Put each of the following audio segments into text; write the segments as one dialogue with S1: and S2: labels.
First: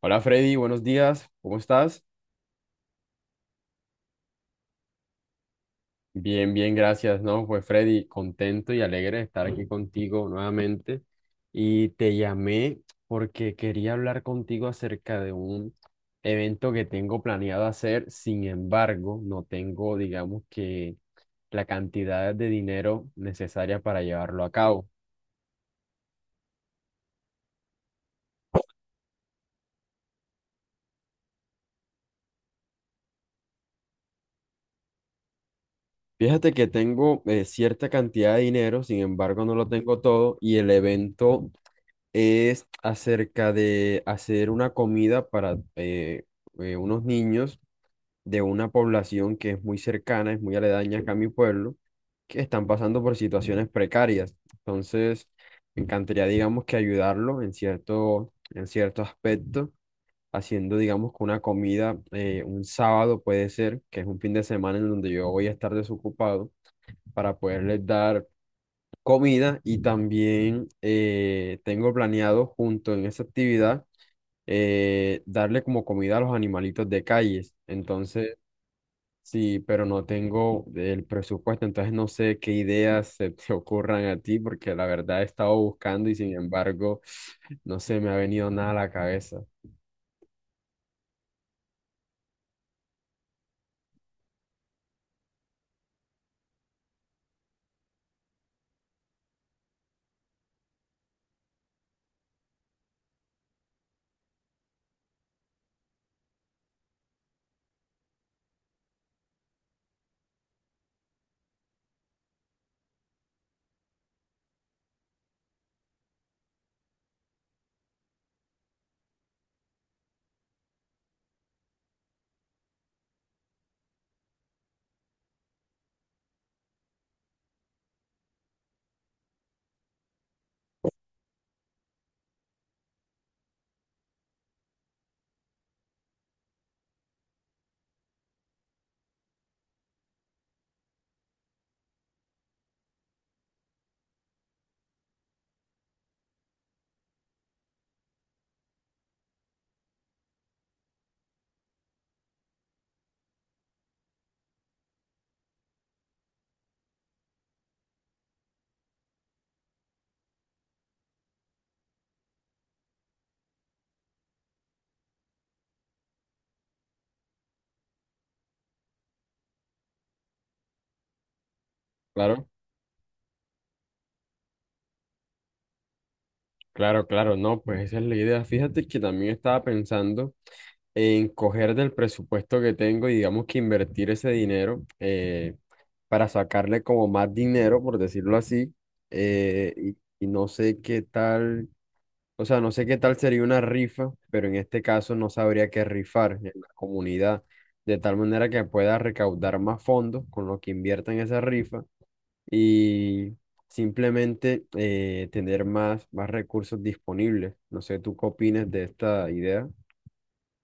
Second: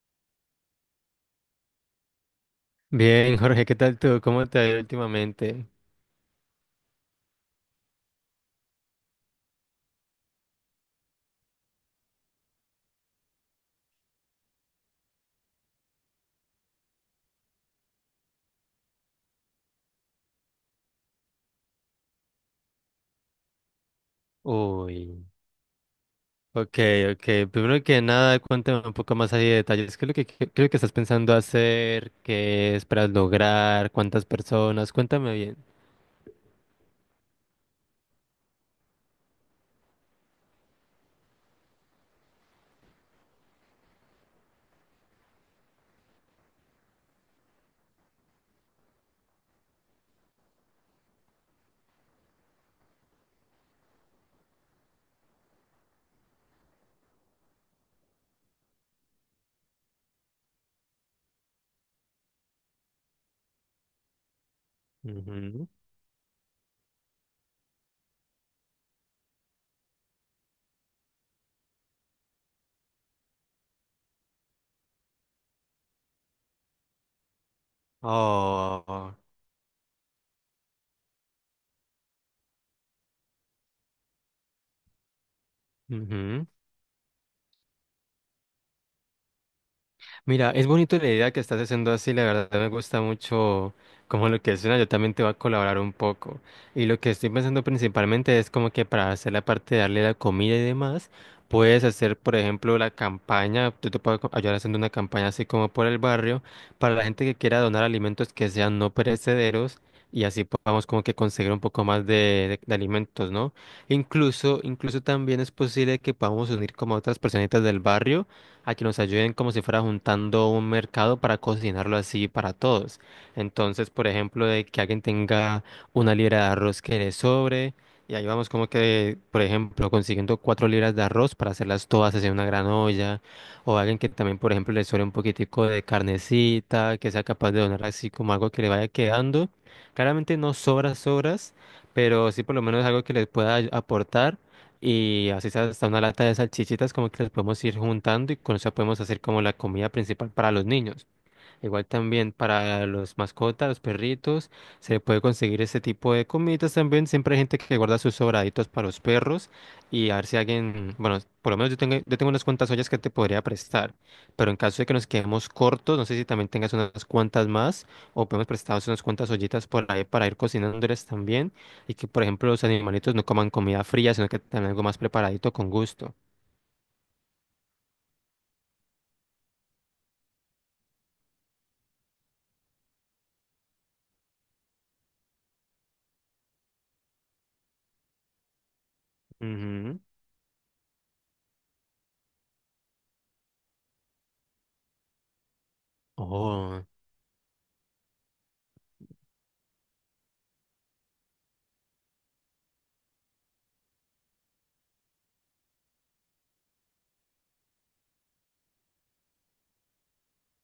S1: Hola Freddy, buenos días, ¿cómo estás?
S2: Bien, Jorge, ¿qué tal tú? ¿Cómo te ha ido últimamente?
S1: Bien, bien, gracias, ¿no? Pues Freddy, contento y alegre de estar aquí contigo nuevamente. Y te llamé porque quería hablar contigo acerca de un evento que tengo planeado hacer, sin embargo, no tengo, digamos que, la cantidad de dinero necesaria para llevarlo a cabo.
S2: Uy, ok, ok. Primero que nada, cuéntame un poco más ahí de detalles. ¿Qué es lo que estás pensando hacer? ¿Qué esperas lograr? ¿Cuántas personas? Cuéntame bien.
S1: Fíjate que tengo cierta cantidad de dinero, sin embargo, no lo tengo todo y el evento es acerca de hacer una comida para unos niños de una población que es muy cercana, es muy aledaña acá a mi pueblo, que están pasando por situaciones precarias. Entonces, me encantaría, digamos, que ayudarlo en cierto aspecto, haciendo, digamos, que una comida un sábado puede ser, que es un fin de semana en donde yo voy a
S2: Ujú.
S1: estar desocupado, para poderles dar comida y también tengo planeado junto en esa actividad darle como comida a los animalitos de calles. Entonces,
S2: Oh.
S1: sí, pero no tengo el presupuesto, entonces no sé qué ideas se te ocurran a ti porque la verdad he estado buscando y sin
S2: Ujú.
S1: embargo no se me ha venido nada a la cabeza.
S2: Mira, es bonito la idea que estás haciendo así, la verdad me gusta mucho como lo que suena, yo también te voy a colaborar un poco. Y lo que estoy pensando principalmente es como que para hacer la parte de darle la comida y demás, puedes hacer, por ejemplo, la campaña, tú te puedes ayudar haciendo una campaña así como por el barrio, para la gente que quiera donar alimentos que sean no perecederos. Y así podamos como que conseguir un poco más de alimentos, ¿no? Incluso también es posible que podamos unir como a otras personitas del barrio a que nos ayuden como si fuera juntando un mercado para cocinarlo así para todos. Entonces, por ejemplo, de que alguien tenga una libra de arroz que le sobre, y ahí vamos como que, por ejemplo, consiguiendo 4 libras de arroz para hacerlas todas hacia una gran olla, o alguien que también, por ejemplo, le sobre un poquitico de carnecita, que sea capaz de donar así como algo que le vaya quedando. Claramente no sobras, sobras, pero sí por lo menos algo que les pueda aportar y así sea, hasta una lata de salchichitas como que las podemos ir juntando y con eso podemos hacer como la comida principal para los niños. Igual también para los mascotas, los perritos, se puede conseguir este tipo de comidas también. Siempre hay gente que guarda sus sobraditos para los perros y a ver si alguien, bueno, por lo menos yo tengo unas cuantas ollas que te podría prestar, pero en caso de que nos quedemos cortos, no sé si también tengas unas cuantas más o podemos prestaros unas cuantas ollitas por ahí para ir cocinándoles también y que, por
S1: Claro.
S2: ejemplo, los animalitos no coman comida fría, sino que tengan algo más preparadito con gusto.
S1: Claro, claro, no, pues esa es la idea. Fíjate que también estaba pensando en coger del presupuesto que tengo y digamos que invertir ese dinero, para sacarle como más dinero, por decirlo así, eh, y,
S2: Ujú.
S1: y no sé qué tal, o sea, no sé qué tal sería una rifa, pero en este caso no sabría qué rifar en la
S2: Oh.
S1: comunidad, de tal manera que pueda recaudar más fondos con lo que invierta en esa rifa y simplemente tener más recursos disponibles. No sé, ¿tú qué opinas de esta idea?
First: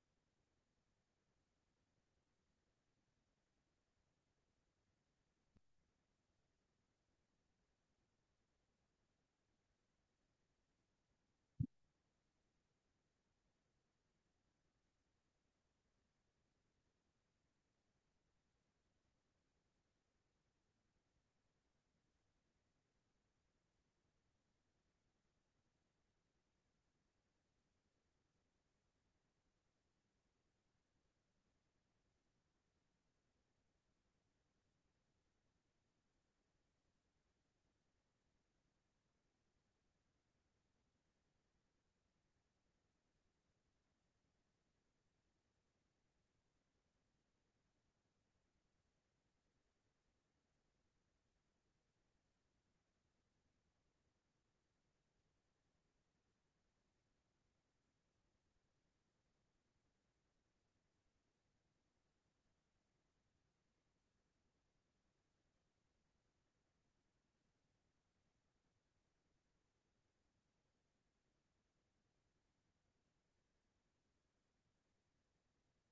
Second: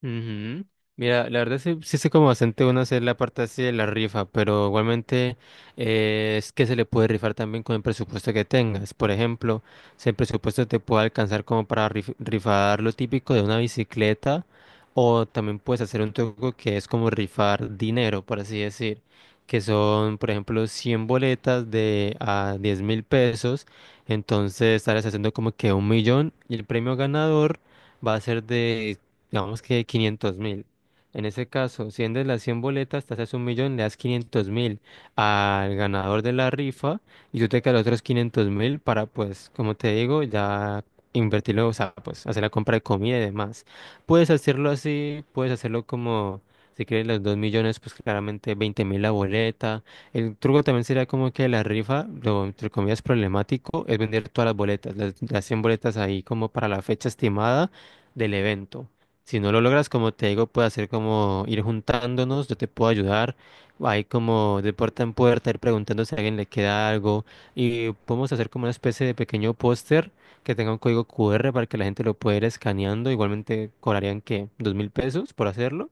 S2: Ujú. Mira, la verdad sí, sí sé como bastante uno hacer la parte así de la rifa, pero igualmente es que se le puede rifar también con el presupuesto que tengas. Por ejemplo, si el presupuesto te puede alcanzar como para rifar lo típico de una bicicleta, o también puedes hacer un truco que es como rifar dinero, por así decir, que son, por ejemplo, 100 boletas de a 10.000 pesos. Entonces estarás haciendo como que 1 millón y el premio ganador va a ser de, digamos que, 500.000. En ese caso, si vendes las 100 boletas, te haces 1 millón, le das 500.000 al ganador de la rifa y tú te quedas los otros 500.000 para, pues, como te digo, ya invertirlo, o sea, pues, hacer la compra de comida y demás. Puedes hacerlo así, puedes hacerlo como, si quieres los 2 millones, pues claramente 20.000 la boleta. El truco también sería como que la rifa, lo entre comillas problemático, es vender todas las boletas, las 100 boletas ahí como para la fecha estimada del evento. Si no lo logras, como te digo, puede hacer como ir juntándonos, yo te puedo ayudar. Hay como de puerta en puerta, ir preguntando si a alguien le queda algo. Y podemos hacer como una especie de pequeño póster que tenga un código QR para que la gente lo pueda ir escaneando. Igualmente cobrarían que 2.000 pesos por hacerlo.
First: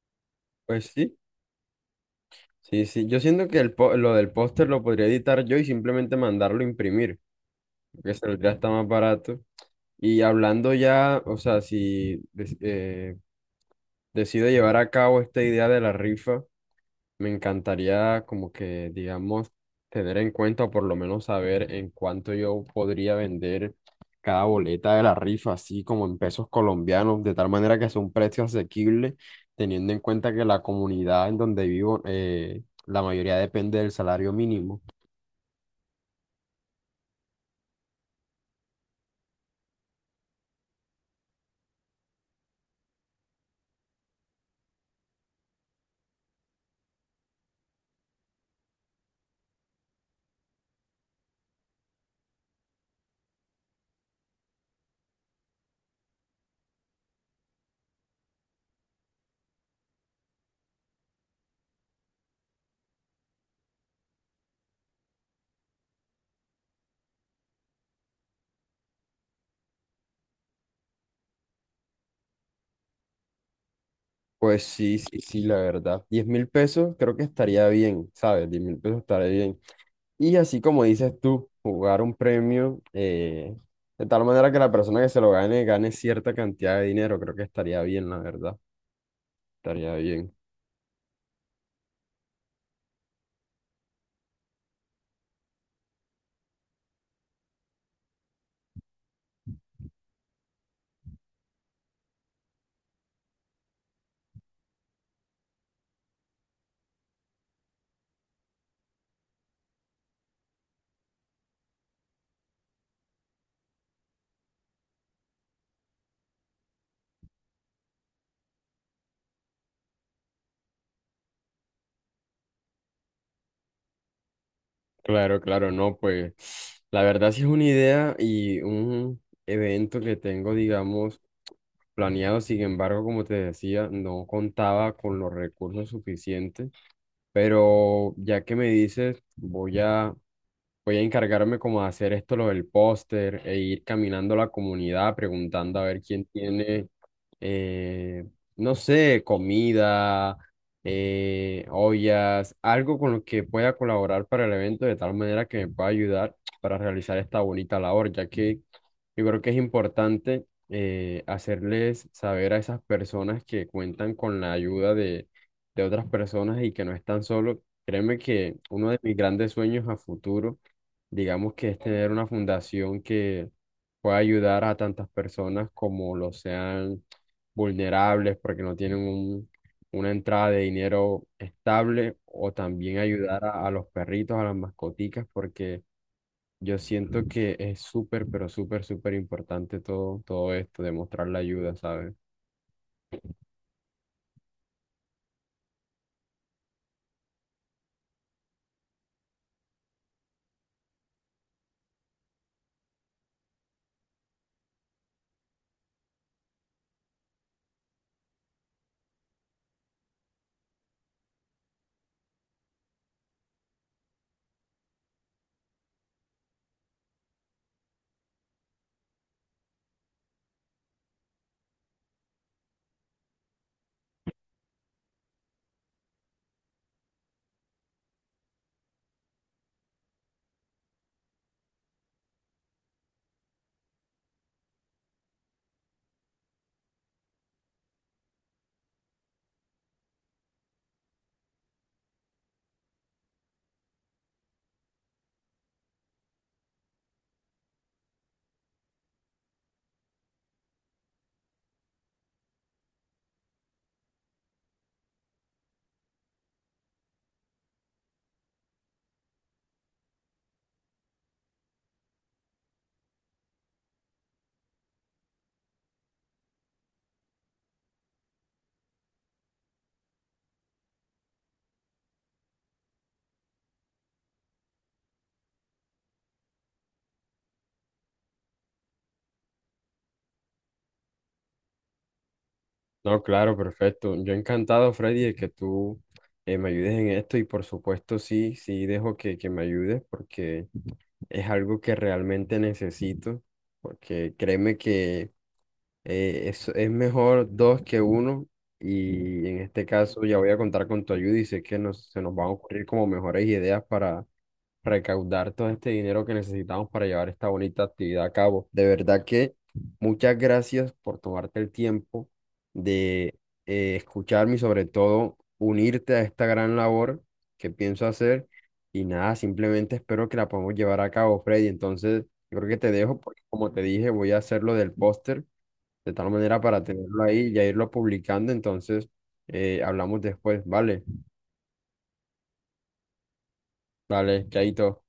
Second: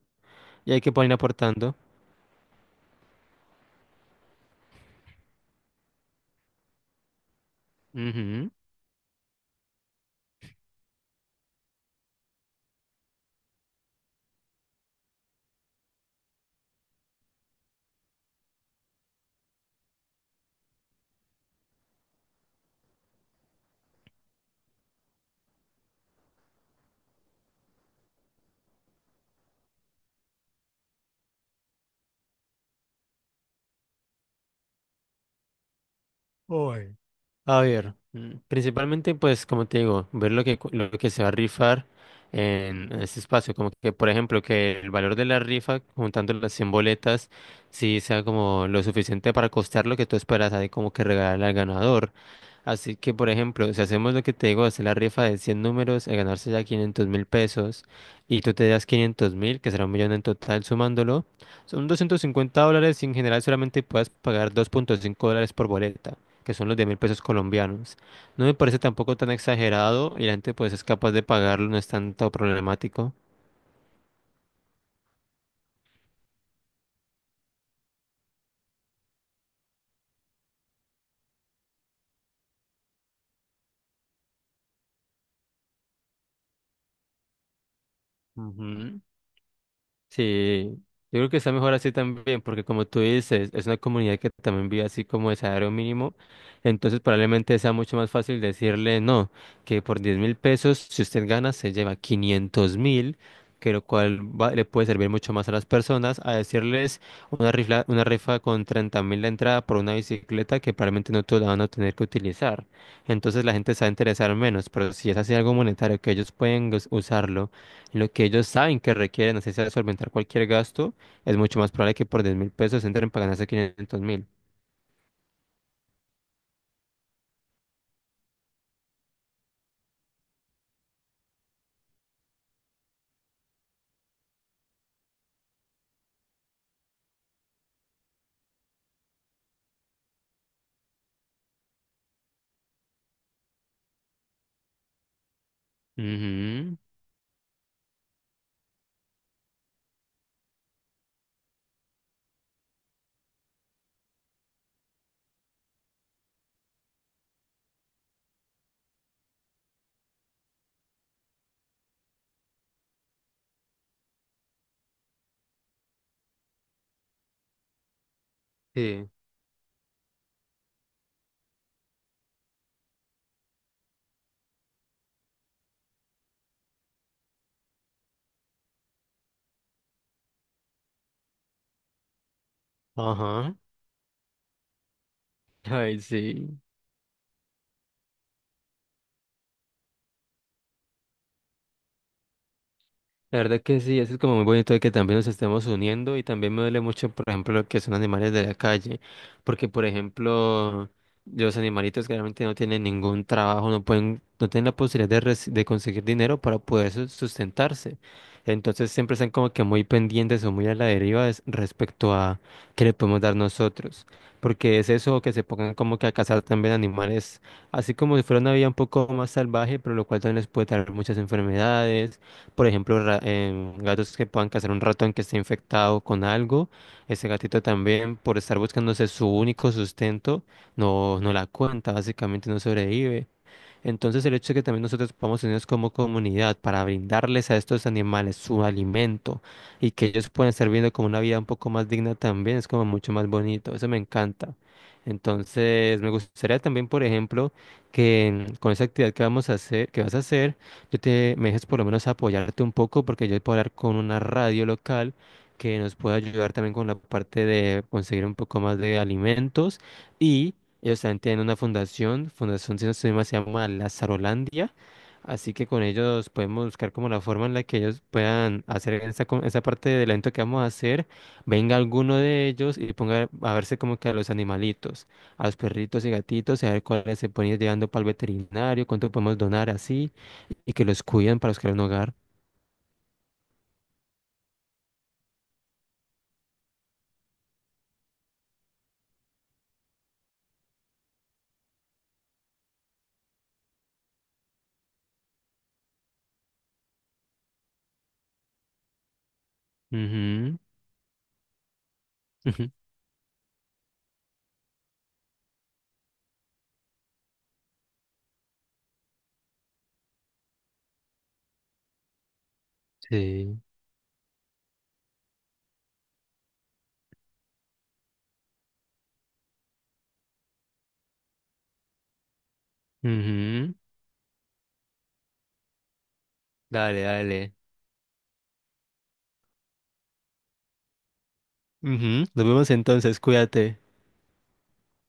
S2: Y hay
S1: Pues
S2: que poder ir
S1: sí,
S2: aportando.
S1: sí, sí. Yo siento que lo del póster lo podría editar yo y simplemente mandarlo a imprimir, porque
S2: Ujú.
S1: saldría hasta más barato. Y hablando ya, o sea, si des- decido llevar a cabo esta idea de la rifa. Me encantaría como que, digamos, tener en cuenta o por lo menos saber en cuánto yo podría vender cada boleta de la rifa, así como en pesos colombianos, de tal manera que sea un precio asequible, teniendo en cuenta que la comunidad en donde vivo, la mayoría depende del salario mínimo.
S2: Uy. A ver, principalmente pues como te digo, ver lo que se va a rifar en este espacio, como que por ejemplo que el valor de la rifa juntando las 100 boletas sí sea como lo suficiente para costar lo que tú esperas ahí como que regalar al ganador. Así que por ejemplo, si hacemos lo que te digo, hacer la rifa de 100 números, a ganarse ya 500.000 pesos y tú te das 500.000, que será 1 millón en total sumándolo, son 250 dólares y en general solamente puedes pagar 2,5 dólares por boleta que son los 10 mil pesos colombianos. No me parece tampoco tan exagerado y la gente pues es capaz de pagarlo, no es tanto problemático.
S1: Pues sí, sí, sí, la verdad. 10 mil pesos creo que estaría bien, ¿sabes? 10 mil pesos estaría bien. Y así como dices tú, jugar un premio, de tal manera que la persona que se lo gane gane cierta cantidad de dinero, creo que estaría bien, la verdad,
S2: Ujú.
S1: estaría bien.
S2: Sí, yo creo que está mejor así también, porque como tú dices, es una comunidad que también vive así como de salario mínimo, entonces probablemente sea mucho más fácil decirle no, que por 10.000 pesos, si usted gana, se lleva 500.000, que lo cual le puede servir mucho más a las personas, a decirles una rifa con 30.000 de entrada por una bicicleta que probablemente no todos la van a tener que utilizar. Entonces la gente se va a interesar menos, pero si es así algo monetario que ellos pueden usarlo lo que ellos saben que requieren, así sea solventar cualquier gasto, es mucho más probable que por 10.000 pesos entren para ganarse 500.000.
S1: Claro, claro, no, pues la verdad sí es una idea y un evento que tengo, digamos, planeado, sin embargo, como te decía, no contaba con los recursos suficientes, pero ya que me dices, voy a encargarme como de hacer esto, lo del póster, e ir caminando la comunidad preguntando a ver quién
S2: Ujú.
S1: tiene, eh, no sé, comida, ollas, algo con lo que pueda colaborar para el evento de tal manera que me pueda ayudar para realizar esta bonita labor, ya que yo creo que es importante, hacerles saber a esas personas que cuentan con la ayuda de otras personas y que no están solos. Créeme que uno de
S2: Sí.
S1: mis grandes sueños a futuro, digamos, que es tener una fundación que pueda ayudar a tantas personas como lo sean vulnerables porque no tienen un- una entrada de dinero estable, o también ayudar
S2: Ajá.
S1: a los perritos, a las mascoticas, porque
S2: Ay, sí.
S1: yo siento que es súper, pero súper, súper importante todo, todo esto, demostrar la ayuda, ¿sabes?
S2: La verdad que sí, eso es como muy bonito de que también nos estemos uniendo y también me duele mucho, por ejemplo, lo que son animales de la calle, porque, por ejemplo, los animalitos que realmente no tienen ningún trabajo, no pueden, no tienen la posibilidad de, de conseguir dinero para poder sustentarse. Entonces siempre están como que muy pendientes o muy a la deriva respecto a qué le podemos dar nosotros, porque es eso que se pongan como que a cazar también animales, así como si fuera una vida un poco más salvaje, pero lo cual también les puede traer muchas enfermedades, por ejemplo, gatos que puedan cazar un ratón que esté infectado con algo. Ese gatito también, por estar buscándose su único sustento, no, no la cuenta, básicamente no sobrevive. Entonces el hecho de que también nosotros podamos unirnos como comunidad para brindarles a estos animales su alimento y que ellos puedan estar viendo como una vida un poco más digna también es como mucho más bonito, eso me encanta. Entonces me gustaría también, por ejemplo, que con esa actividad que vamos a hacer, que vas a hacer, yo te me dejes por lo menos apoyarte un poco porque yo puedo hablar con una radio local que nos pueda ayudar también con la parte de conseguir un poco más de alimentos. Ellos también tienen una fundación, fundación si no estoy mal, se llama Lazarolandia, así que con ellos podemos buscar como la forma en la que ellos puedan hacer esa parte del evento que vamos a hacer, venga alguno de ellos y ponga a verse como que a los animalitos, a los perritos y gatitos, y a ver cuáles se pueden ir llevando para el veterinario, cuánto podemos donar así, y que los cuiden para buscar un hogar.
S1: No, claro, perfecto. Yo encantado, Freddy, de que tú, me ayudes en esto, y por supuesto sí, sí dejo que me ayudes porque es algo que realmente necesito, porque créeme que es mejor dos que uno, y en este caso ya voy a
S2: Ujú,
S1: contar con tu ayuda y sé que nos, se nos van a
S2: ujú.
S1: ocurrir como mejores ideas para recaudar todo este dinero que necesitamos para llevar esta bonita actividad a cabo. De verdad que muchas gracias por tomarte el tiempo de,
S2: Sí.
S1: escucharme y sobre todo unirte a esta gran labor que pienso hacer. Y nada, simplemente espero que la podamos llevar a cabo, Freddy. Entonces, yo creo que te dejo porque como
S2: Ujú.
S1: te dije, voy a hacer lo del póster de tal manera para
S2: Dale,
S1: tenerlo ahí y
S2: dale.
S1: ya irlo publicando. Entonces, hablamos después, ¿vale?
S2: Ujú. Nos vemos entonces, cuídate.
S1: Vale, chaito.